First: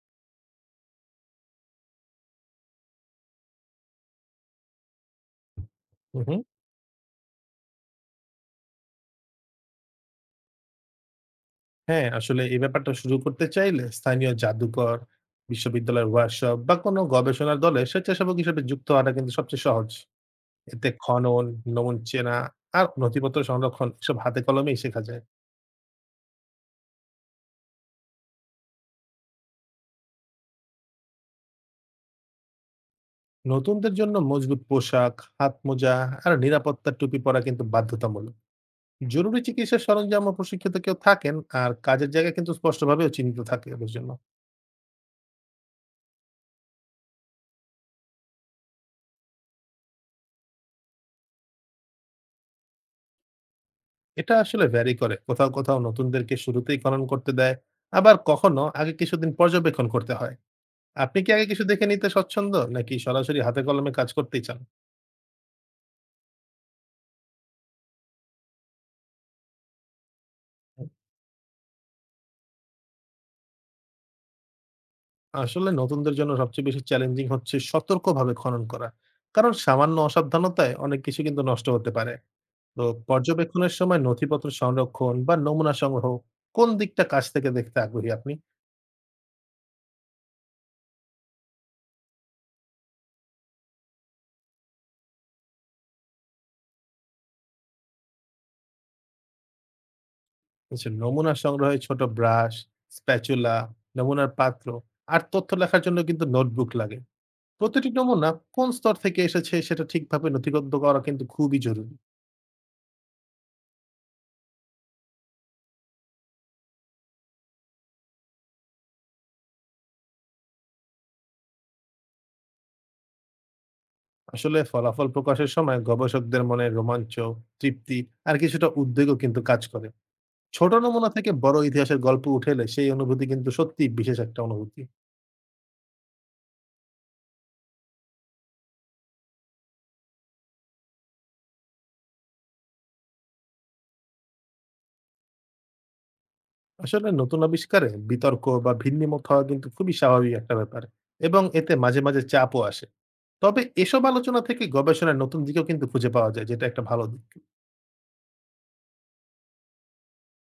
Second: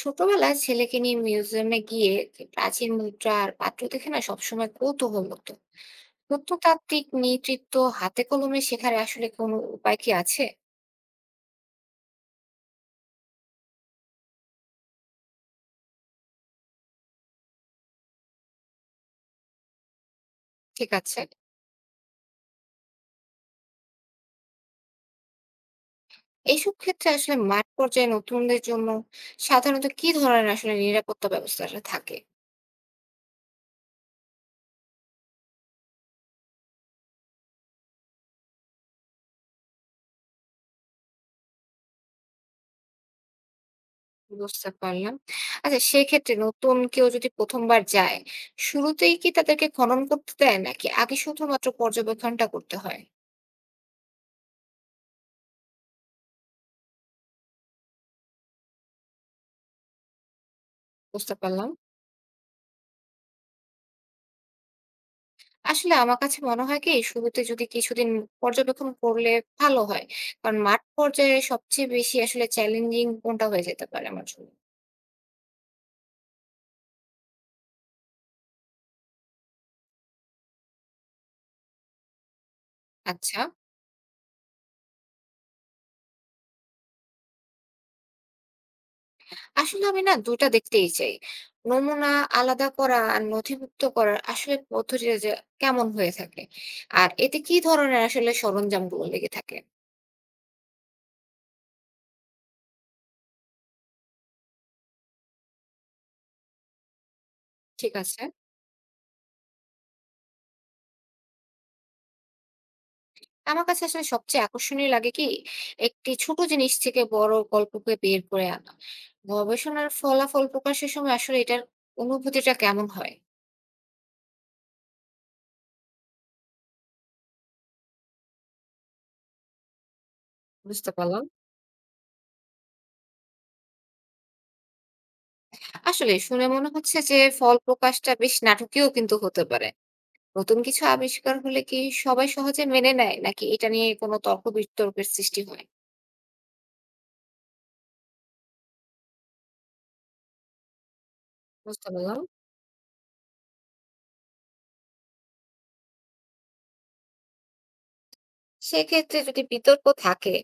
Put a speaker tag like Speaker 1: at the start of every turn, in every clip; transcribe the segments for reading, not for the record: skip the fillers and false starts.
Speaker 1: ছোটবেলায় ছেলেকে নিয়ে মিউজিয়ামে গিয়ে যে প্রাচীন মুদ্রা আর পাত্র দেখে না সবসময় কৌতূহল হতো।
Speaker 2: হুম, হুম।
Speaker 1: প্রত্নতাত্ত্বিক নেতৃত্ব। হাতে কলমে শেখার আসলে কোনো উপায় কি আছে?
Speaker 2: হ্যাঁ, আসলে এই ব্যাপারটা শুরু করতে চাইলে স্থানীয় জাদুঘর, বিশ্ববিদ্যালয়ের ওয়ার্কশপ বা কোনো গবেষণার দলে স্বেচ্ছাসেবক হিসেবে যুক্ত হওয়াটা কিন্তু সবচেয়ে সহজ। এতে
Speaker 1: ঠিক আছে।
Speaker 2: খনন, নমুন চেনা আর নথিপত্র সংরক্ষণ এসব হাতে কলমেই শেখা যায়।
Speaker 1: এইসব ক্ষেত্রে আসলে মাঠ পর্যায়ে নতুনদের জন্য সাধারণত কি ধরনের আসলে নিরাপত্তা ব্যবস্থাটা থাকে?
Speaker 2: নতুনদের জন্য মজবুত পোশাক, হাত মোজা আর নিরাপত্তার টুপি পরা কিন্তু বাধ্যতামূলক। জরুরি চিকিৎসার সরঞ্জাম ও প্রশিক্ষিত কেউ থাকেন আর কাজের জায়গা কিন্তু স্পষ্টভাবেও চিহ্নিত থাকে ওদের জন্য।
Speaker 1: বুঝতে পারলাম। আচ্ছা, সেক্ষেত্রে নতুন কেউ যদি প্রথমবার যায়, শুরুতেই কি তাদেরকে খনন করতে দেয় নাকি আগে শুধুমাত্র পর্যবেক্ষণটা করতে হয়?
Speaker 2: এটা আসলে ভ্যারি করে। কোথাও নতুনদেরকে শুরুতেই খনন করতে দেয়। আবার কখনো আগে কিছুদিন পর্যবেক্ষণ করতে হয়। আপনি কি
Speaker 1: বুঝতে
Speaker 2: আগে কিছু
Speaker 1: পারলাম।
Speaker 2: দেখে নিতে স্বচ্ছন্দ? নাকি সরাসরি হাতে কলমে কাজ করতেই চান?
Speaker 1: আসলে আমার কাছে মনে হয় কি শুরুতে যদি কিছুদিন পর্যবেক্ষণ করলে ভালো হয়। কারণ মাঠ পর্যায়ে সবচেয়ে বেশি আসলে চ্যালেঞ্জিং কোনটা হয়ে যেতে পারে আমার জন্য?
Speaker 2: আসলে নতুনদের জন্য সবচেয়ে বেশি চ্যালেঞ্জিং হচ্ছে সতর্কভাবে খনন করা। কারণ সামান্য অসাবধানতায় অনেক কিছু কিন্তু নষ্ট হতে পারে। তো
Speaker 1: আচ্ছা,
Speaker 2: পর্যবেক্ষণের সময় নথিপত্র সংরক্ষণ বা নমুনা সংগ্রহ, কোন দিকটা কাছ থেকে দেখতে আগ্রহী আপনি?
Speaker 1: আসলে আমি না ২ টা দেখতেই চাই। নমুনা আলাদা করা আর নথিভুক্ত করার আসলে পদ্ধতিটা যে কেমন হয়ে থাকে? আর এতে কি ধরনের আসলে সরঞ্জামগুলো লেগে থাকে?
Speaker 2: কিছু নমুনা সংগ্রহে ছোট ব্রাশ, স্প্যাচুলা, নমুনার পাত্র আর তথ্য লেখার জন্য কিন্তু নোটবুক লাগে। প্রতিটি
Speaker 1: ঠিক আছে।
Speaker 2: নমুনা কোন স্তর থেকে এসেছে সেটা ঠিকভাবে নথিবদ্ধ করা কিন্তু খুবই জরুরি।
Speaker 1: আমার কাছে আসলে সবচেয়ে আকর্ষণীয় লাগে কি একটি ছোট জিনিস থেকে বড় গল্পকে বের করে আনা। গবেষণার ফলাফল প্রকাশের সময় আসলে এটার অনুভূতিটা কেমন হয়?
Speaker 2: আসলে ফলাফল প্রকাশের সময় গবেষকদের মনে রোমাঞ্চ, তৃপ্তি আর কিছুটা উদ্বেগও কিন্তু কাজ করে। ছোট
Speaker 1: বুঝতে
Speaker 2: নমুনা
Speaker 1: পারলাম।
Speaker 2: থেকে বড় ইতিহাসের গল্প উঠে এলে সেই অনুভূতি কিন্তু সত্যিই বিশেষ একটা অনুভূতি।
Speaker 1: আসলে শুনে মনে হচ্ছে যে ফল প্রকাশটা বেশ নাটকীয় কিন্তু হতে পারে। নতুন কিছু আবিষ্কার হলে কি সবাই সহজে মেনে নেয় নাকি এটা নিয়ে কোনো তর্ক বিতর্কের সৃষ্টি হয়?
Speaker 2: আসলে নতুন আবিষ্কারে বিতর্ক বা ভিন্নিমত হওয়া কিন্তু খুবই স্বাভাবিক একটা ব্যাপার, এবং এতে
Speaker 1: বুঝতে
Speaker 2: মাঝে
Speaker 1: পারলাম।
Speaker 2: মাঝে চাপও আসে। তবে এসব আলোচনা থেকে গবেষণার নতুন দিকেও কিন্তু খুঁজে পাওয়া যায়, যেটা একটা ভালো দিক।
Speaker 1: সেক্ষেত্রে যদি বিতর্ক থাকে,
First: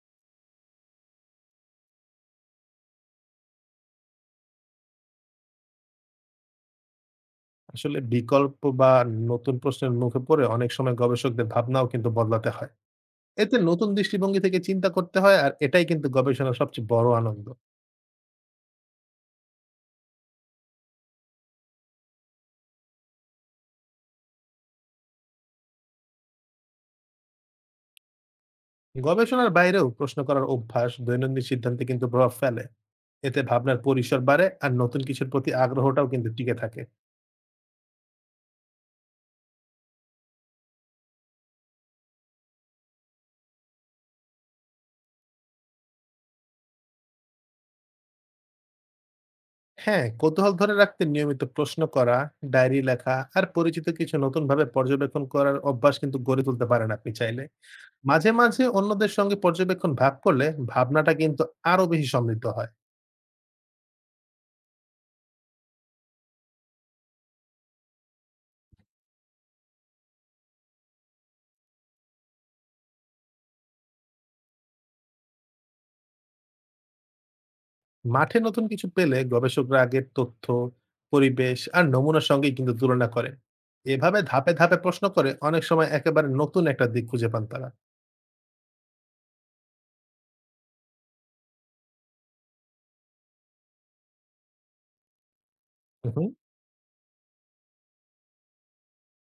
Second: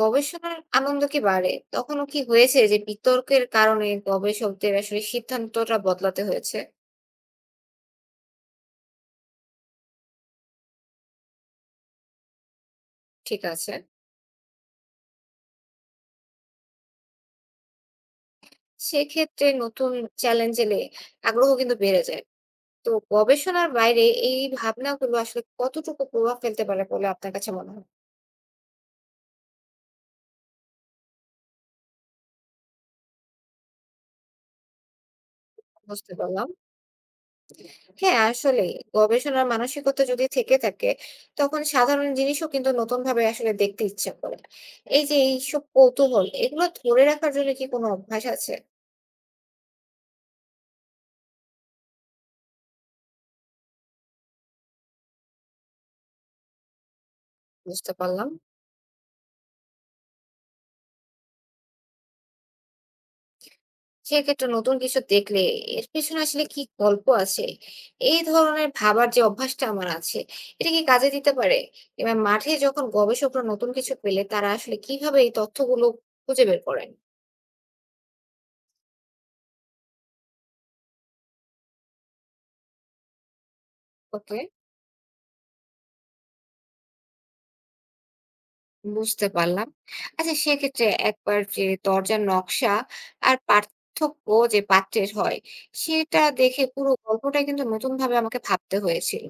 Speaker 1: গবেষণার আনন্দ কি বাড়ে? তখনও কি হয়েছে যে বিতর্কের কারণে গবেষকদের আসলে সিদ্ধান্তটা বদলাতে হয়েছে?
Speaker 2: আসলে বিকল্প বা নতুন প্রশ্নের মুখে পড়ে অনেক সময় গবেষকদের ভাবনাও কিন্তু বদলাতে হয়।
Speaker 1: ঠিক
Speaker 2: এতে
Speaker 1: আছে।
Speaker 2: নতুন দৃষ্টিভঙ্গি থেকে চিন্তা করতে হয় আর এটাই কিন্তু গবেষণার সবচেয়ে বড় আনন্দ।
Speaker 1: সেক্ষেত্রে নতুন চ্যালেঞ্জ এলে আগ্রহ কিন্তু বেড়ে যায়। তো গবেষণার বাইরে এই ভাবনাগুলো আসলে কতটুকু প্রভাব ফেলতে পারে বলে আপনার কাছে মনে হয়?
Speaker 2: গবেষণার বাইরেও প্রশ্ন করার অভ্যাস দৈনন্দিন সিদ্ধান্তে কিন্তু প্রভাব ফেলে। এতে ভাবনার পরিসর বাড়ে আর নতুন কিছুর প্রতি আগ্রহটাও
Speaker 1: বুঝতে
Speaker 2: কিন্তু
Speaker 1: পারলাম।
Speaker 2: টিকে থাকে।
Speaker 1: হ্যাঁ, আসলেই। গবেষণার মানসিকতা যদি থেকে থাকে, তখন সাধারণ জিনিসও কিন্তু নতুনভাবে আসলে দেখতে ইচ্ছা করে। এই যে এইসব কৌতূহল, এগুলো ধরে রাখার জন্য কি কোনো অভ্যাস আছে?
Speaker 2: হ্যাঁ, কৌতূহল ধরে রাখতে নিয়মিত প্রশ্ন করা, ডায়েরি লেখা আর পরিচিত কিছু নতুনভাবে পর্যবেক্ষণ করার অভ্যাস কিন্তু গড়ে তুলতে পারেন আপনি চাইলে।
Speaker 1: বুঝতে পারলাম।
Speaker 2: মাঝে মাঝে অন্যদের সঙ্গে পর্যবেক্ষণ ভাগ করলে ভাবনাটা কিন্তু আরো বেশি সমৃদ্ধ হয়।
Speaker 1: সেক্ষেত্রে নতুন কিছু দেখলে এর পেছনে আসলে কি গল্প আছে? এই ধরনের ভাবার যে অভ্যাসটা আমার আছে, এটা কি কাজে দিতে পারে? এবার মাঠে যখন গবেষকরা নতুন কিছু পেলে, তারা আসলে কিভাবে এই তথ্যগুলো খুঁজে বের করেন?
Speaker 2: মাঠে নতুন কিছু পেলে গবেষকরা আগের তথ্য, পরিবেশ আর নমুনার সঙ্গেই কিন্তু তুলনা করেন। এভাবে
Speaker 1: ওকে।
Speaker 2: ধাপে ধাপে প্রশ্ন করে অনেক সময় একেবারে নতুন একটা দিক খুঁজে পান তারা।
Speaker 1: বুঝতে পারলাম। আচ্ছা, সেক্ষেত্রে একবার যে দরজার নকশা আর পার্থক্য যে পাত্রের হয়, সেটা
Speaker 2: উহু।
Speaker 1: দেখে পুরো গল্পটাই কিন্তু নতুনভাবে আমাকে ভাবতে হয়েছিল।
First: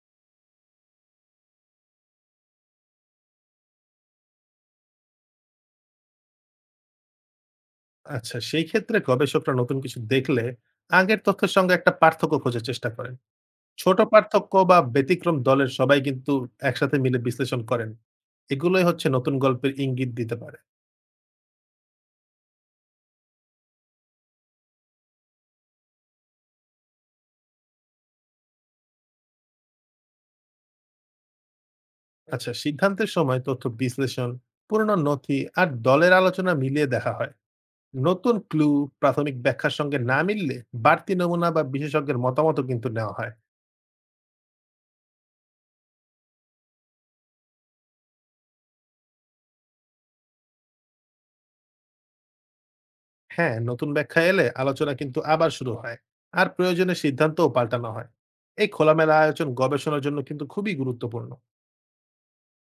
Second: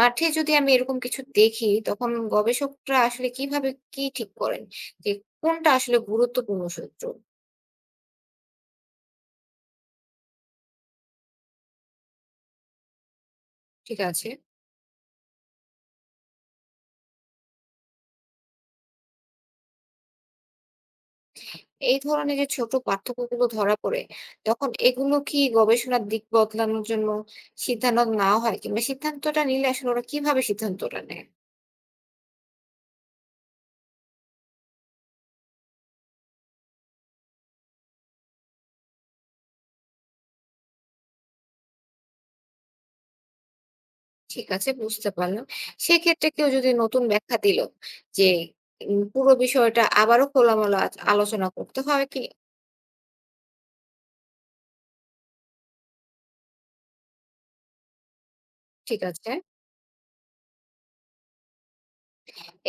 Speaker 1: মাঠে যদি আমি এরকম কিছু দেখি, তখন গবেষকরা আসলে কিভাবে কি ঠিক করেন? যে কোনটা আসলে গুরুত্বপূর্ণ সূত্র?
Speaker 2: আচ্ছা, সেই ক্ষেত্রে গবেষকরা নতুন কিছু দেখলে আগের তথ্যের সঙ্গে একটা পার্থক্য খোঁজার চেষ্টা করেন। ছোট
Speaker 1: ঠিক আছে?
Speaker 2: পার্থক্য বা ব্যতিক্রম দলের সবাই কিন্তু একসাথে মিলে বিশ্লেষণ করেন। এগুলোই হচ্ছে নতুন গল্পের ইঙ্গিত দিতে পারে।
Speaker 1: এই ধরনের যে ছোট পার্থক্যগুলো ধরা পড়ে, তখন এগুলো কি গবেষণার দিক বদলানোর জন্য সিদ্ধান্ত নেওয়া হয়? কিংবা সিদ্ধান্তটা নিলে আসলে ওরা কিভাবে সিদ্ধান্তটা নেয়?
Speaker 2: আচ্ছা, সিদ্ধান্তের সময় তথ্য বিশ্লেষণ, পুরনো নথি আর দলের আলোচনা মিলিয়ে দেখা হয়। নতুন ক্লু প্রাথমিক ব্যাখ্যার সঙ্গে না মিললে বাড়তি নমুনা বা বিশেষজ্ঞের মতামতও কিন্তু নেওয়া হয়।
Speaker 1: ঠিক আছে, বুঝতে পারলাম। সেক্ষেত্রে কেউ যদি নতুন ব্যাখ্যা দিল যে পুরো বিষয়টা আবারও খোলামেলা আলোচনা করতে হয় কি?
Speaker 2: হ্যাঁ, নতুন ব্যাখ্যা এলে আলোচনা কিন্তু আবার শুরু হয় আর প্রয়োজনে সিদ্ধান্তও পাল্টানো হয়। এই
Speaker 1: ঠিক
Speaker 2: খোলামেলা
Speaker 1: আছে।
Speaker 2: আয়োজন গবেষণার জন্য কিন্তু খুবই গুরুত্বপূর্ণ।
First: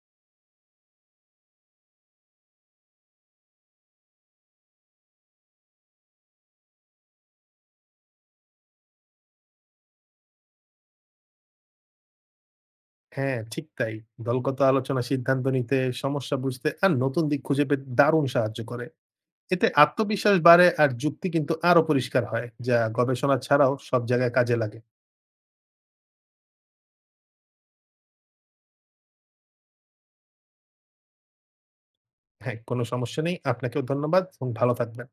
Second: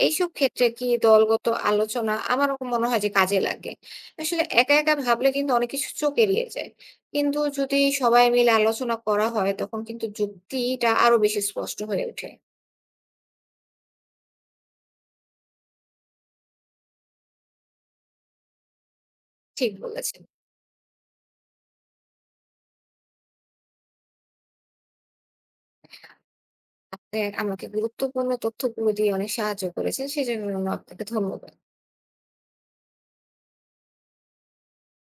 Speaker 1: এইসব ক্ষেত্রে কি দলগত আলোচনা আমারও মনে হয় যে কাজে লাগে। আসলে একা ভাবলে কিন্তু অনেক কিছু চোখ এড়িয়ে যায়। কিন্তু যদি সবাই মিলে আলোচনা করা হয় তখন কিন্তু যুক্তিটা আরো বেশি স্পষ্ট হয়ে ওঠে।
Speaker 2: হ্যাঁ, ঠিক তাই। দলগত আলোচনা সিদ্ধান্ত নিতে, সমস্যা বুঝতে আর নতুন দিক খুঁজে পেতে দারুণ সাহায্য করে। এতে
Speaker 1: ঠিক বলেছেন।
Speaker 2: আত্মবিশ্বাস বাড়ে আর যুক্তি কিন্তু আরো পরিষ্কার হয়, যা গবেষণা ছাড়াও সব জায়গায় কাজে লাগে।
Speaker 1: আপনি আমাকে গুরুত্বপূর্ণ তথ্যগুলো দিয়ে অনেক সাহায্য করেছেন। সেজন্য আপনাকে ধন্যবাদ।
Speaker 2: হ্যাঁ, কোনো সমস্যা নেই। আপনাকেও ধন্যবাদ এবং ভালো থাকবেন।